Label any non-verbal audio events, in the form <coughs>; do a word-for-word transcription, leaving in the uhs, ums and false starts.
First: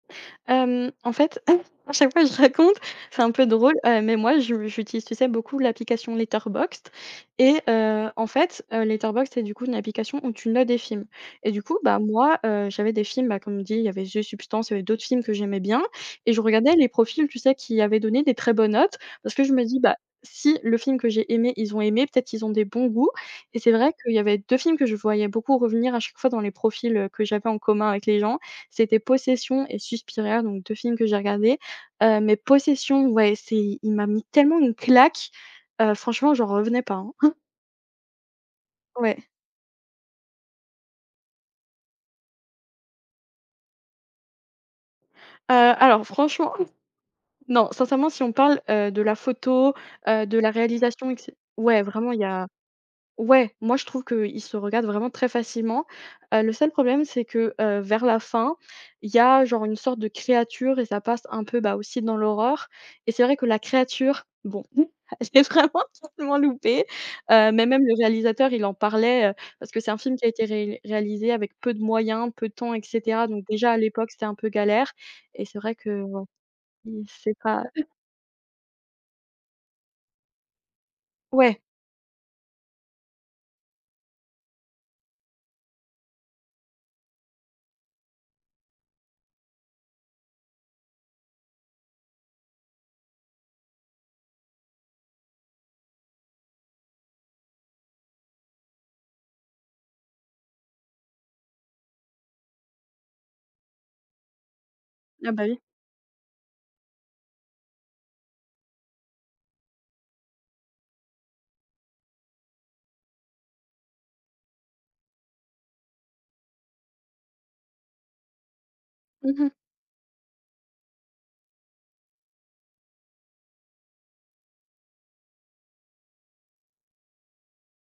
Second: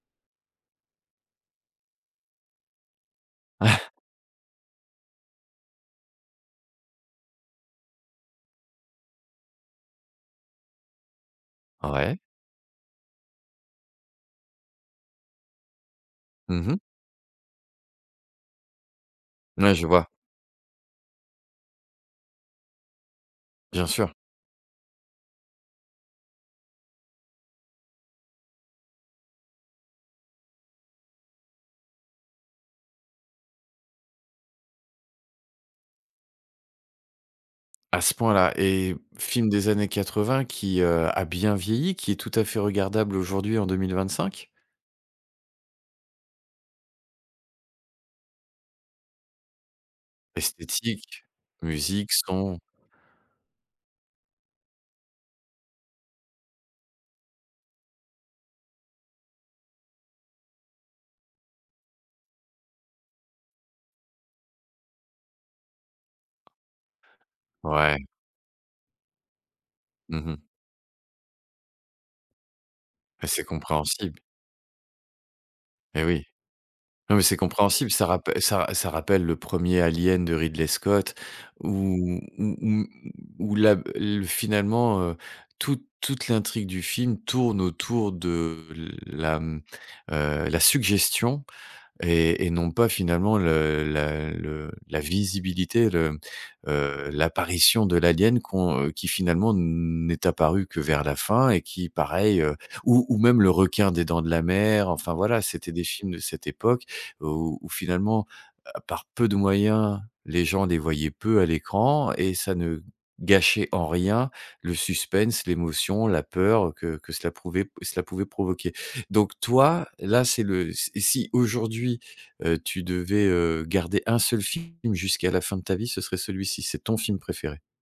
Hem, en fait, <coughs> à chaque fois je raconte, c'est un peu drôle, <chuckles> heu, mais moi je j'utilise, tu sais, beaucoup l'application Letterboxd et heu, en fait, Letterboxd, c'est, du coup, une application où tu notes des films et du coup, bah, Ouais. moi, heu, j'avais des films, bah, comme dit, il y avait The Substances, il y avait d'autres films que j'aimais bien et je Mmh regardais mh. les profils, tu sais, qui avaient donné des très bonnes notes. Parce que je me Ouais, dis: je «Bah, vois. si le film que j'ai aimé, ils ont aimé, peut-être qu'ils ont des bons goûts» et c'est Bien vrai sûr. qu'il y avait deux films que je voyais beaucoup revenir à chaque fois dans les profils, heu, que j'avais en commun avec les gens, c'était Possession et Suspiria, donc deux films que j'ai regardés, heu, mais Possession, ouais, c'est il m'a mis tellement une claque, heu, franchement j'en revenais pas, hein. <chuckles> À ce point-là? Et Ouais. film des années quatre-vingt qui, heu, a bien vieilli, qui est tout à fait regardable aujourd'hui en deux-mille-vingt-cinq? Heu, alors franchement <chuckles> non, sincèrement si on parle, heu, de la photo, heu, de la réalisation et que Esthétique, c ouais musique, vraiment il y a son. ouais, moi je trouve qu'il se regarde vraiment très facilement, heu, le seul problème, c'est que, heu, vers la fin, il y a genre une sorte de créature et ça passe un peu, bah, aussi dans l'horreur et c'est vrai que la créature, bon, <chuckles> elle est vraiment, vraiment loupée, heu, mais même le Ouais. réalisateur, il en parlait, heu, parce que c'est un film qui Mmh a mh. été rél réalisé avec peu de moyens, peu de temps et cetera. Bah, c'est Donc déjà à l'époque, compréhensible. c'était un peu galère et c'est vrai que Et oui. bon, il Non, mais c'est c'est pas <chuckles> compréhensible, ça rappe ça ra ça rappelle le premier Alien de Ridley Scott Ouais. où où où où la b l finalement, heu, toute toute l'intrigue du film tourne autour de la, mmh, heu, la suggestion et et non pas finalement le la le la visibilité, le heu, l'apparition de l'alien qu'on heu, qui finalement n'est apparu que vers la fin et qui pareil, heu ou ou même le requin des Dents de la mer, enfin Ah voilà, bah, oui. c'était des films de cette époque, heu, où où finalement, heu, par peu de moyens, les gens les voyaient peu à l'écran et ça ne gâchait en rien le suspense, l'émotion, la peur, heu, que que cela prouvait p cela pouvait provoquer. Mmh Donc mh. toi, là, c'est le s si aujourd'hui, heu, tu devais, heu, garder un seul film jusqu'à la fin de ta vie, ce serait celui-ci, c'est ton film préféré?